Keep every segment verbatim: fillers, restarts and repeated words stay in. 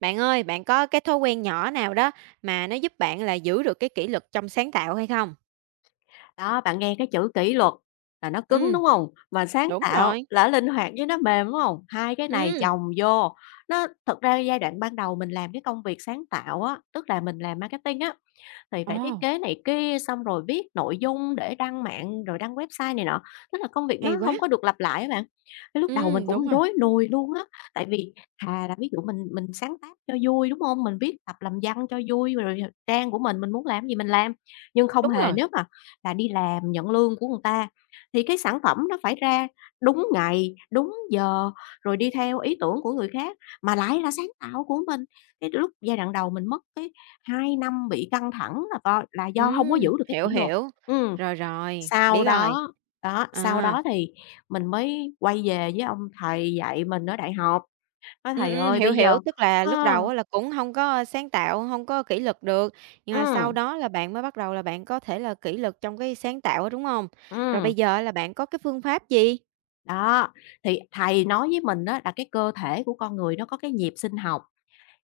Bạn ơi, bạn có cái thói quen nhỏ nào đó mà nó giúp bạn là giữ được cái kỷ luật trong sáng tạo hay không? Đó, bạn nghe cái chữ kỷ luật là nó cứng, Ừm, đúng không? Mà sáng đúng tạo rồi. là linh hoạt với nó mềm, đúng không? Hai cái này Ừm, chồng vô, nó thực ra giai đoạn ban đầu mình làm cái công việc sáng tạo á, tức là mình làm marketing á, thì ồ, phải thiết kế này kia, xong rồi viết nội dung để đăng mạng, rồi đăng website này nọ. Tức là công việc nó hay quá. không có được lặp lại á bạn. Cái lúc đầu mình Ừm, đúng cũng rồi, rối nùi luôn á, tại vì thà là ví dụ mình mình sáng tác cho vui, đúng không? Mình viết tập làm văn cho vui rồi trang của mình, mình muốn làm gì mình làm. Nhưng không đúng hề, rồi. nếu mà là đi làm, nhận lương của người ta thì cái sản phẩm nó phải ra đúng ngày, đúng giờ, rồi đi theo ý tưởng của người khác, mà lại là sáng tạo của mình. Cái lúc giai đoạn đầu mình mất cái hai năm bị căng thẳng là do là do hông có giữ Ừm, được cái hiểu, kỷ luật. hiểu. Ừm, Rồi, rồi, sau biết rồi. đó đó, sau À, đó thì mình mới quay về với ông thầy dạy mình ở đại học, nói: ừm, "Thầy ừm, ơi, hiểu, bây hiểu, giờ" tức là ờ, lúc đầu á là cũng không có sáng tạo, không có kỷ luật được, nhưng mà sau ừm, đó là bạn mới bắt đầu là bạn có thể là kỷ luật trong cái sáng tạo á, đúng không? Rồi ừm, bây giờ là bạn có cái phương pháp gì? đó, thì thầy nói với mình á là cái cơ thể của con người nó có cái nhịp sinh học,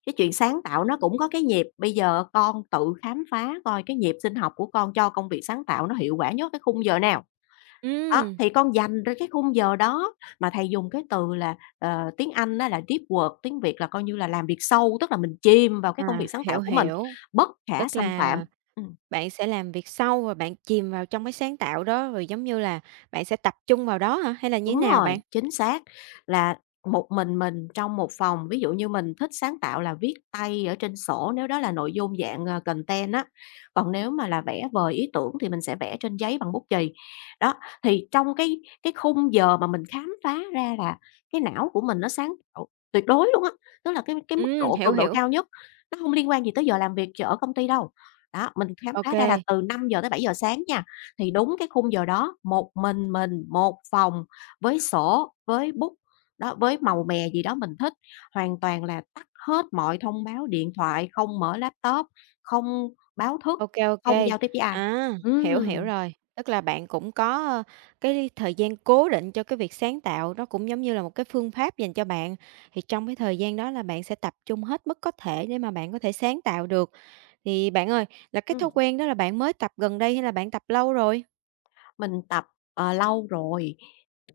cái chuyện sáng tạo nó cũng có cái nhịp, bây giờ con tự khám phá coi cái nhịp sinh học của con cho công việc sáng tạo nó hiệu quả nhất cái khung giờ nào. Đó, Ừm. thì con dành ra cái khung giờ đó, mà thầy dùng cái từ là, ờ, tiếng Anh á là deep work, tiếng Việt là coi như là làm việc sâu, tức là mình chìm vào cái công việc À, sáng tạo hiểu, của mình, hiểu, bất khả tức xâm phạm. là Ừm. bạn sẽ làm việc sâu và bạn chìm vào trong cái sáng tạo đó, rồi, giống như là, bạn sẽ tập trung vào đó hả? Hay là như thế Đúng nào bạn? rồi, chính xác, là một mình mình trong một phòng. Ví dụ như mình thích sáng tạo là viết tay ở trên sổ nếu đó là nội dung dạng, ờ, content á, còn nếu mà là vẽ vời ý tưởng thì mình sẽ vẽ trên giấy bằng bút chì. Đó, thì trong cái cái khung giờ mà mình khám phá ra là cái não của mình nó sáng tạo tuyệt đối luôn á, tức là cái cái mức Ừm, độ hiểu, cường độ hiểu. cao nhất, nó không liên quan gì tới giờ làm việc ở công ty đâu. Đó, mình khám phá ra là Ok, từ năm giờ tới bảy giờ sáng nha, thì đúng cái khung giờ đó, một mình mình, một phòng với sổ, với bút, đó, với màu mè gì đó mình thích, hoàn toàn là tắt hết mọi thông báo điện thoại, không mở laptop, không báo thức, ok, không ok. giao tiếp với ai. À, hiểu, hiểu Ừm, rồi. Tức là bạn cũng có, ơ, cái thời gian cố định cho cái việc sáng tạo, nó cũng giống như là một cái phương pháp dành cho bạn, thì trong cái thời gian đó là bạn sẽ tập trung hết mức có thể để mà bạn có thể sáng tạo được. Thì bạn ơi, là cái thói ừm, quen đó là bạn mới tập gần đây hay là bạn tập lâu rồi? mình tập, ờ, lâu rồi,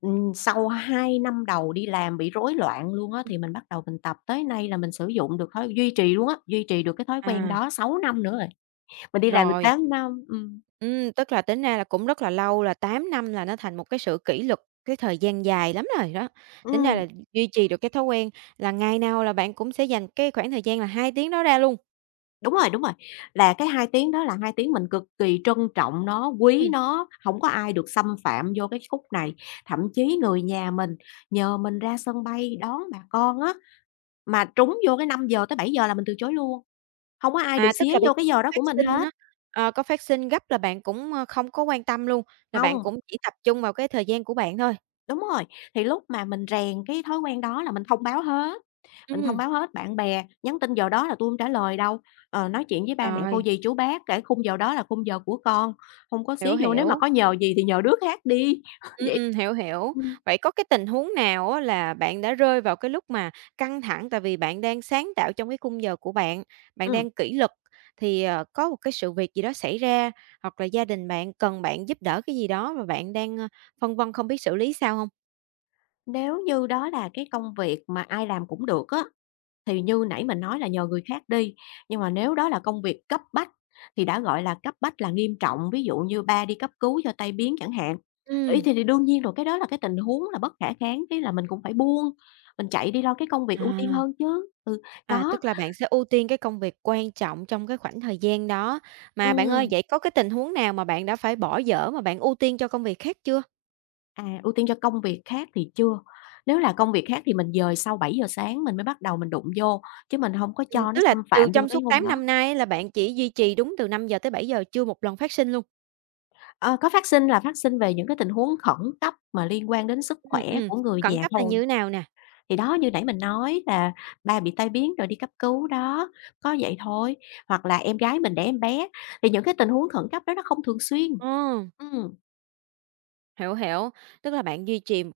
ừm, sau hai năm đầu đi làm bị rối loạn luôn á, thì mình bắt đầu mình tập, tới nay là mình sử dụng được thói duy trì luôn á, duy trì được cái thói quen À. đó sáu năm nữa rồi, mình đi làm được Rồi. tám năm, ừm, Ừm, tức là tính ra là cũng rất là lâu, là tám năm là nó thành một cái sự kỷ luật, cái thời gian dài lắm rồi đó. Tính ra ừm. là duy trì được cái thói quen là ngày nào là bạn cũng sẽ dành cái khoảng thời gian là hai tiếng đó ra luôn. Đúng rồi, đúng rồi, là cái hai tiếng đó là hai tiếng mình cực kỳ trân trọng nó, quý Ừm, nó, hổng có ai được xâm phạm vô cái khúc này. Thậm chí người nhà mình nhờ mình ra sân bay đón bà con á, mà trúng vô cái năm giờ tới bảy giờ là mình từ chối luôn, hông có ai được à, tức xía là bây vô cái giờ giờ có đó của phát mình sinh hết, á, ờ, có phát sinh gấp là bạn cũng, ơ, không có quan tâm luôn, là bạn hông. cũng chỉ tập trung vào cái thời gian của bạn thôi. Đúng rồi, thì lúc mà mình rèn cái thói quen đó là mình thông báo hết, mình thông Ừm, báo hết, bạn bè nhắn tin giờ đó là tôi không trả lời đâu, ờ, nói chuyện với ba mẹ, cô rồi, dì, chú bác kể khung giờ đó là khung giờ của con, không có xía hiểu, vô, nếu mà hiểu. có nhờ gì thì nhờ đứa khác đi, Ừm, vậy ừm, hiểu, hiểu. ừ Vậy có cái tình huống nào á là bạn đã rơi vào cái lúc mà căng thẳng tại vì bạn đang sáng tạo trong cái khung giờ của bạn, bạn ừm. đang kỷ luật thì, ờ, có một cái sự việc gì đó xảy ra, hoặc là gia đình bạn cần bạn giúp đỡ cái gì đó và bạn đang, ơ, phân vân không biết xử lý sao không? Nếu như đó là cái công việc mà ai làm cũng được á, thì như nãy mình nói là nhờ người khác đi, nhưng mà nếu đó là công việc cấp bách thì đã gọi là cấp bách là nghiêm trọng, ví dụ như ba đi cấp cứu cho tai biến chẳng hạn. Ý Ừ. thì thì đương nhiên rồi, cái đó là cái tình huống là bất khả kháng, cái là mình cũng phải buông, mình chạy đi lo cái công việc ưu tiên À, hơn chứ. Ừ, à, có. tức là bạn sẽ ưu tiên cái công việc quan trọng trong cái khoảng thời gian đó. Mà bạn ơi, ừm, vậy có cái tình huống nào mà bạn đã phải bỏ dở mà bạn ưu tiên cho công việc khác chưa? À, ưu tiên cho công việc khác thì chưa. Nếu là công việc khác thì mình dời sau bảy giờ sáng mình mới bắt đầu mình đụng vô, chứ mình không có cho Ừm, nó tức là xâm phạm từ vô trong cái suốt hôm tám đó. năm nay là bạn chỉ duy trì đúng từ năm giờ tới bảy giờ chưa một lần phát sinh luôn? Ờ, có phát sinh là phát sinh về những cái tình huống khẩn cấp mà liên quan đến sức Ừm, khỏe ừm, của người khẩn nhà cấp là thôi. như thế nào nè? Thì đó, như nãy mình nói là ba bị tai biến rồi đi cấp cứu đó, có vậy thôi. Hoặc là em gái mình đẻ em bé, thì những cái tình huống khẩn cấp đó nó không thường xuyên. Ờ, Ừm, hiểu, hiểu, tức là bạn duy trì một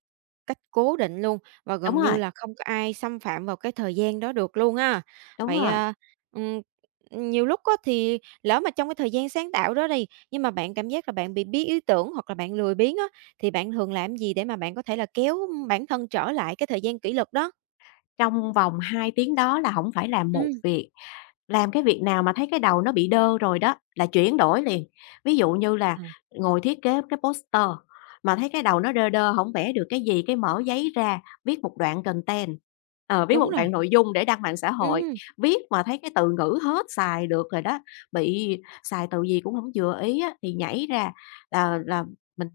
cách cố định luôn và đúng gần như rồi, là không có ai xâm phạm vào cái thời gian đó được luôn ha. đúng Vậy, rồi. à, ừm, nhiều lúc á thì lỡ mà trong cái thời gian sáng tạo đó đi, nhưng mà bạn cảm giác là bạn bị bí ý tưởng hoặc là bạn lười biếng á, thì bạn thường làm gì để mà bạn có thể là kéo bản thân trở lại cái thời gian kỷ luật đó? Trong vòng hai tiếng đó là không phải làm một Ừm, việc, làm cái việc nào mà thấy cái đầu nó bị đơ rồi đó, là chuyển đổi liền. Ví dụ như là à, ngồi thiết kế cái poster, mà thấy cái đầu nó đơ đơ, không vẽ được cái gì, cái mở giấy ra, viết một đoạn content, ờ, viết đúng một rồi, đoạn nội dung để đăng mạng xã hội. ừm. Viết mà thấy cái từ ngữ hết xài được rồi đó, bị xài từ gì cũng không vừa ý á, thì nhảy ra là là mình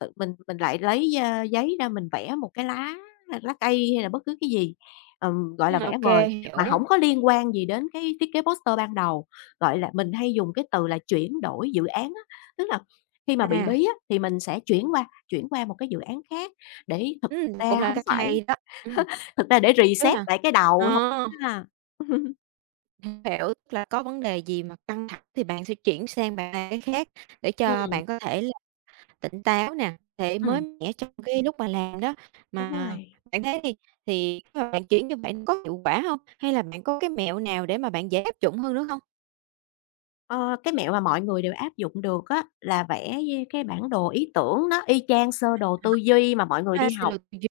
tự mình mình lại lấy, a, giấy ra mình vẽ một cái lá lá cây hay là bất cứ cái gì, ừm, gọi là, Ừm, ô vẽ vời, kê, mà hiểu. không có liên quan gì đến cái thiết kế poster ban đầu. Gọi là, mình hay dùng cái từ là chuyển đổi dự án á, tức là khi mà bị À, bí á thì mình sẽ chuyển qua chuyển qua một cái dự án khác để thực ừm, cũng ra là không cách phải hay đó. Ừm, thực ra để tức reset là lại cái ờ, đầu thôi ha. hiểu, tức là có vấn đề gì mà căng thẳng thì bạn sẽ chuyển sang bạn cái khác để cho Ừm, bạn có thể là tỉnh táo nè, thể mới ừm, mẻ trong cái lúc mà làm đó. đúng Mà rồi. bạn thấy đi, thì khi mà bạn chuyển như vậy có hiệu quả hông? Hay là bạn có cái mẹo nào để mà bạn dễ áp dụng hơn nữa hông? Ờ, cái mẹo mà mọi người đều áp dụng được á, là vẽ như cái bản đồ ý tưởng nó y chang sơ đồ tư duy mà mọi người À, đi sự học. lược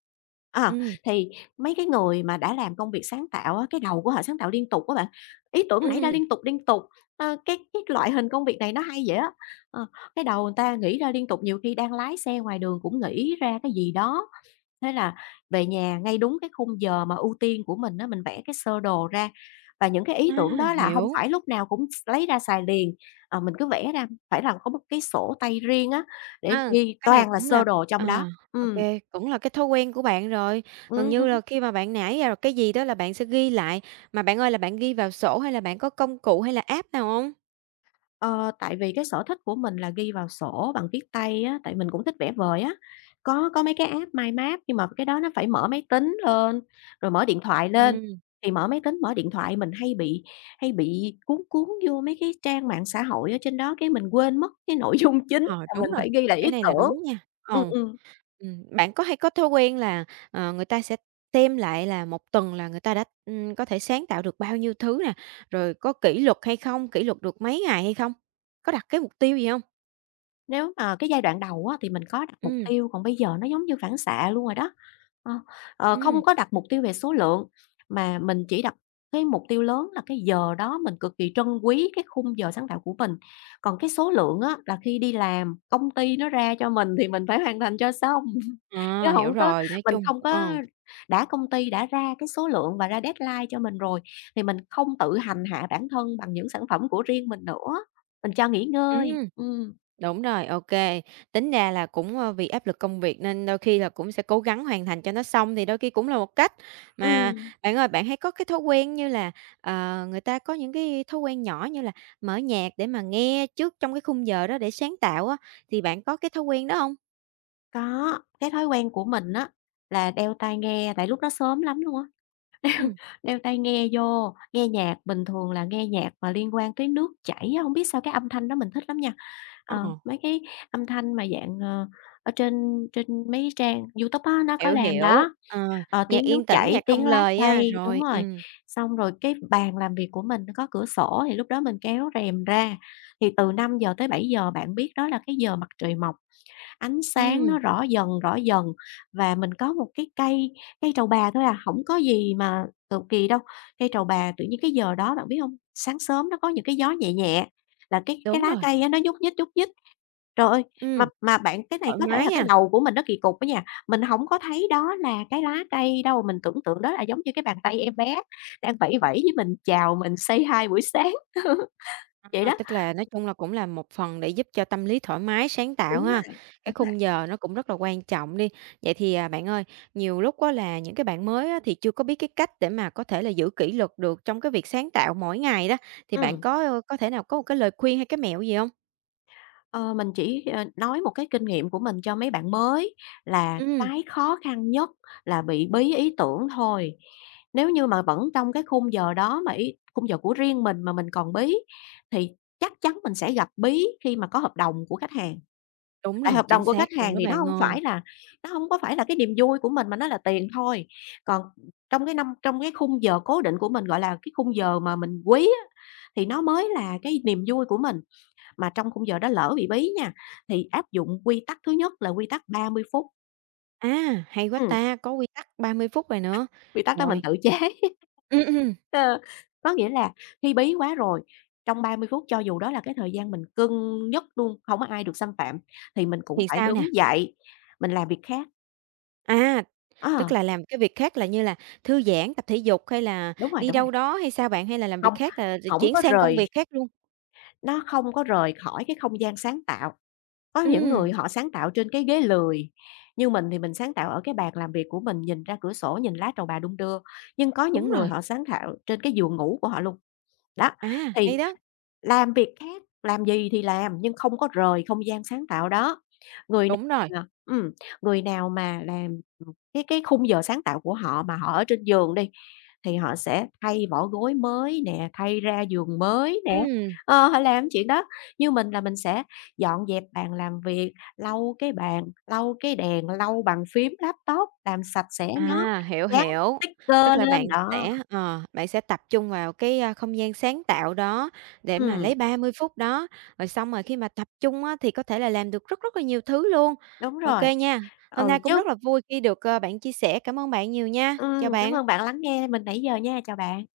à ừm, thì mấy cái người mà đã làm công việc sáng tạo á, cái đầu của họ sáng tạo liên tục á bạn, ý tưởng nảy ra ừm, liên tục, liên tục, ơ, cái cái loại hình công việc này nó hay vậy á. Ờ, cái đầu người ta nghĩ ra liên tục, nhiều khi đang lái xe ngoài đường cũng nghĩ ra cái gì đó. Thế là về nhà ngay đúng cái khung giờ mà ưu tiên của mình á, mình vẽ cái sơ đồ ra và những cái ý à, tưởng đó là không hiểu. phải lúc nào cũng x lấy ra xài liền, ờ, mình cứ vẽ ra, phải là có một cái sổ tay riêng á, để À, ghi cái này toàn là cũng sơ là đồ trong đó. à, ô Ừm, cũng là cái thói quen của bạn rồi. Gần ừm, như ừm. là khi mà bạn nảy ra rồi cái gì đó là bạn sẽ ghi lại. Mà bạn ơi, là bạn ghi vào sổ hay là bạn có công cụ hay là app nào không? Ờ, tại vì cái sở thích của mình là ghi vào sổ bằng viết tay á, tại mình cũng thích vẽ vời á. Có có mấy cái app mind map nhưng mà cái đó nó phải mở máy tính lên, rồi mở điện thoại lên, Ừm, thì mở máy tính, mở điện thoại mình hay bị hay bị cuốn cuốn vô mấy cái trang mạng xã hội ở trên đó, cái mình quên mất cái nội dung chính ờ, là mình đúng rồi, phải ghi lại ý cái này là tưởng. đúng nha. Ừm, Ồ, ừm, ừm, bạn có hay có thói quen là, ờ, người ta sẽ xem lại là một tuần là người ta đã, ừm, có thể sáng tạo được bao nhiêu thứ nè, rồi có kỷ luật hay không, kỷ luật được mấy ngày hay không? Có đặt cái mục tiêu gì không? nếu mà cái giai đoạn đầu á, thì mình có đặt mục Ừ. tiêu, còn bây giờ nó giống như phản xạ luôn rồi đó. Ờ, ờ, không Ừm, có đặt mục tiêu về số lượng, mà mình chỉ đặt cái mục tiêu lớn là cái giờ đó mình cực kỳ trân quý cái khung giờ sáng tạo của mình. Còn cái số lượng á, là khi đi làm, công ty nó ra cho mình thì mình phải hoàn thành cho xong, chứ à, hiểu không có rồi, nói mình chung không ờ, có đã công ty đã ra cái số lượng và ra deadline cho mình rồi, thì mình không tự hành hạ bản thân bằng những sản phẩm của riêng mình nữa, mình cho nghỉ ừm. ngơi. Ừm, Đúng rồi, ok. Tính ra là cũng, ơ, vì áp lực công việc nên đôi khi là cũng sẽ cố gắng hoàn thành cho nó xong thì đôi khi cũng là một cách. Mà ừm, bạn ơi, bạn hãy có cái thói quen như là, ờ, người ta có những cái thói quen nhỏ như là mở nhạc để mà nghe trước trong cái khung giờ đó để sáng tạo á, thì bạn có cái thói quen đó không? có, cái thói quen của mình á, là đeo tai nghe tại lúc đó sớm lắm luôn á. Ừm. Đeo tai nghe vô, nghe nhạc, bình thường là nghe nhạc mà liên quan tới nước chảy á, hông biết sao cái âm thanh đó mình thích lắm nha. Ờ. Ờ, mấy cái âm thanh mà dạng, ờ, ở trên trên mấy trang YouTube á, nó có Hiểu, làm hiểu. đó, Ờ, ờ, nhạc tiếng nước yên tĩnh, chảy, nhạc không tiếng lá lời ha, cây đúng rồi, rồi. ừm, Xong rồi cái bàn làm việc của mình nó có cửa sổ thì lúc đó mình kéo rèm ra, thì từ năm giờ tới bảy giờ bạn biết đó là cái giờ mặt trời mọc. Ánh sáng nó ừm, rõ dần, rõ dần và mình có một cái cây cây trầu bà thôi à, không có gì mà cầu kỳ đâu. Cây trầu bà tự nhiên cái giờ đó bạn biết không sáng sớm nó có những cái gió nhẹ nhẹ, là cái cái đúng lá rồi, cây á nó nhúc nhích, nhúc nhích. Trời ơi, ừm, mà mà bạn cái này thoải có thể mái là cái ha. đầu của mình nó kỳ cục á nha, mình không có thấy đó là cái lá cây đâu, mình tưởng tượng đó là giống như cái bàn tay em bé đang vẫy vẫy với mình, chào mình, say hi buổi sáng. Vậy À, đó. tức là nói chung là cũng là một phần để giúp cho tâm lý thoải mái, sáng tạo Đúng rồi, ha. Cái đúng rồi. khung giờ nó cũng rất là quan trọng đi. Vậy thì, à, bạn ơi, nhiều lúc á là những cái bạn mới á thì chưa có biết cái cách để mà có thể là giữ kỷ luật được trong cái việc sáng tạo mỗi ngày đó, thì bạn ừ có, ơ, có thể nào có một cái lời khuyên hay cái mẹo gì không? Ờ, mình chỉ, ờ, nói một cái kinh nghiệm của mình cho mấy bạn mới là Ừm. cái khó khăn nhất là bị bí ý tưởng thôi. Nếu như mà vẫn trong cái khung giờ đó mà ý khung giờ của riêng mình mà mình còn bí thì chắc chắn mình sẽ gặp bí khi mà có hợp đồng của khách hàng. Đúng Tại rồi, hợp chính đồng của xác khách luôn hàng đó thì nó bạn không ơi. phải là nó không có phải là cái niềm vui của mình mà nó là tiền thôi. Còn trong cái năm trong cái khung giờ cố định của mình, gọi là, cái khung giờ mà mình quý á, thì nó mới là cái niềm vui của mình mà trong khung giờ đó lỡ bị bí nha, thì áp dụng quy tắc thứ nhất là quy tắc ba mươi phút. À, hay quá Ừm, ta, có quy tắc ba mươi phút rồi nữa. quy tắc đó mình Rồi, tự chế. ừm, ừm, Ờ, có nghĩa là khi bí quá rồi, trong ba mươi phút cho dù đó là cái thời gian mình cưng nhất luôn, hổng có ai được xâm phạm, thì mình cũng thì phải sao nè? đứng dậy, mình làm việc khác. À. Tức Ờ, là làm cái việc khác là như là thư giãn, tập thể dục hay là đúng rồi, đi đúng rồi, đâu đó hay sao bạn? Hay là làm không việc khác là d hổng chuyển có sang công rời việc khác luôn? nó không có rời khỏi cái không gian sáng tạo. Có những người Ừm, họ sáng tạo trên cái ghế lười, như mình thì mình sáng tạo ở cái bàn làm việc của mình, nhìn ra cửa sổ, nhìn lá trầu bà đung đưa, nhưng có những đúng người rồi, họ sáng tạo trên cái giường ngủ của họ luôn. Đó, à, thì hay đó, làm việc khác, làm gì thì làm nhưng không có rời không gian sáng tạo đó. Người nào đúng rồi, mà ừm, người nào mà làm, cái cái khung giờ sáng tạo của họ mà họ ở trên giường đi, thì họ sẽ thay vỏ gối mới nè, thay ra giường mới nè, ừm, ờ, họ làm chuyện đó. Như mình là mình sẽ dọn dẹp bàn làm việc, lau cái bàn, lau cái đèn, lau bàn phím laptop, làm sạch sẽ nó, à, hiểu, dán hiểu. Tức sticker là lên, bạn đó, sẽ, ờ, bạn sẽ tập trung vào cái, a, không gian sáng tạo đó để mà ừm, lấy ba mươi phút đó, rồi xong rồi khi mà tập trung á thì có thể là làm được rất rất là nhiều thứ luôn. đúng Ok rồi. nha, hôm nay Ừ, cũng chứ rất là vui khi được, ờ, bạn chia sẻ, cảm ơn bạn nhiều nha, ừm, chào cảm ơn bạn. bạn lắng nghe mình nãy giờ nha, chào bạn.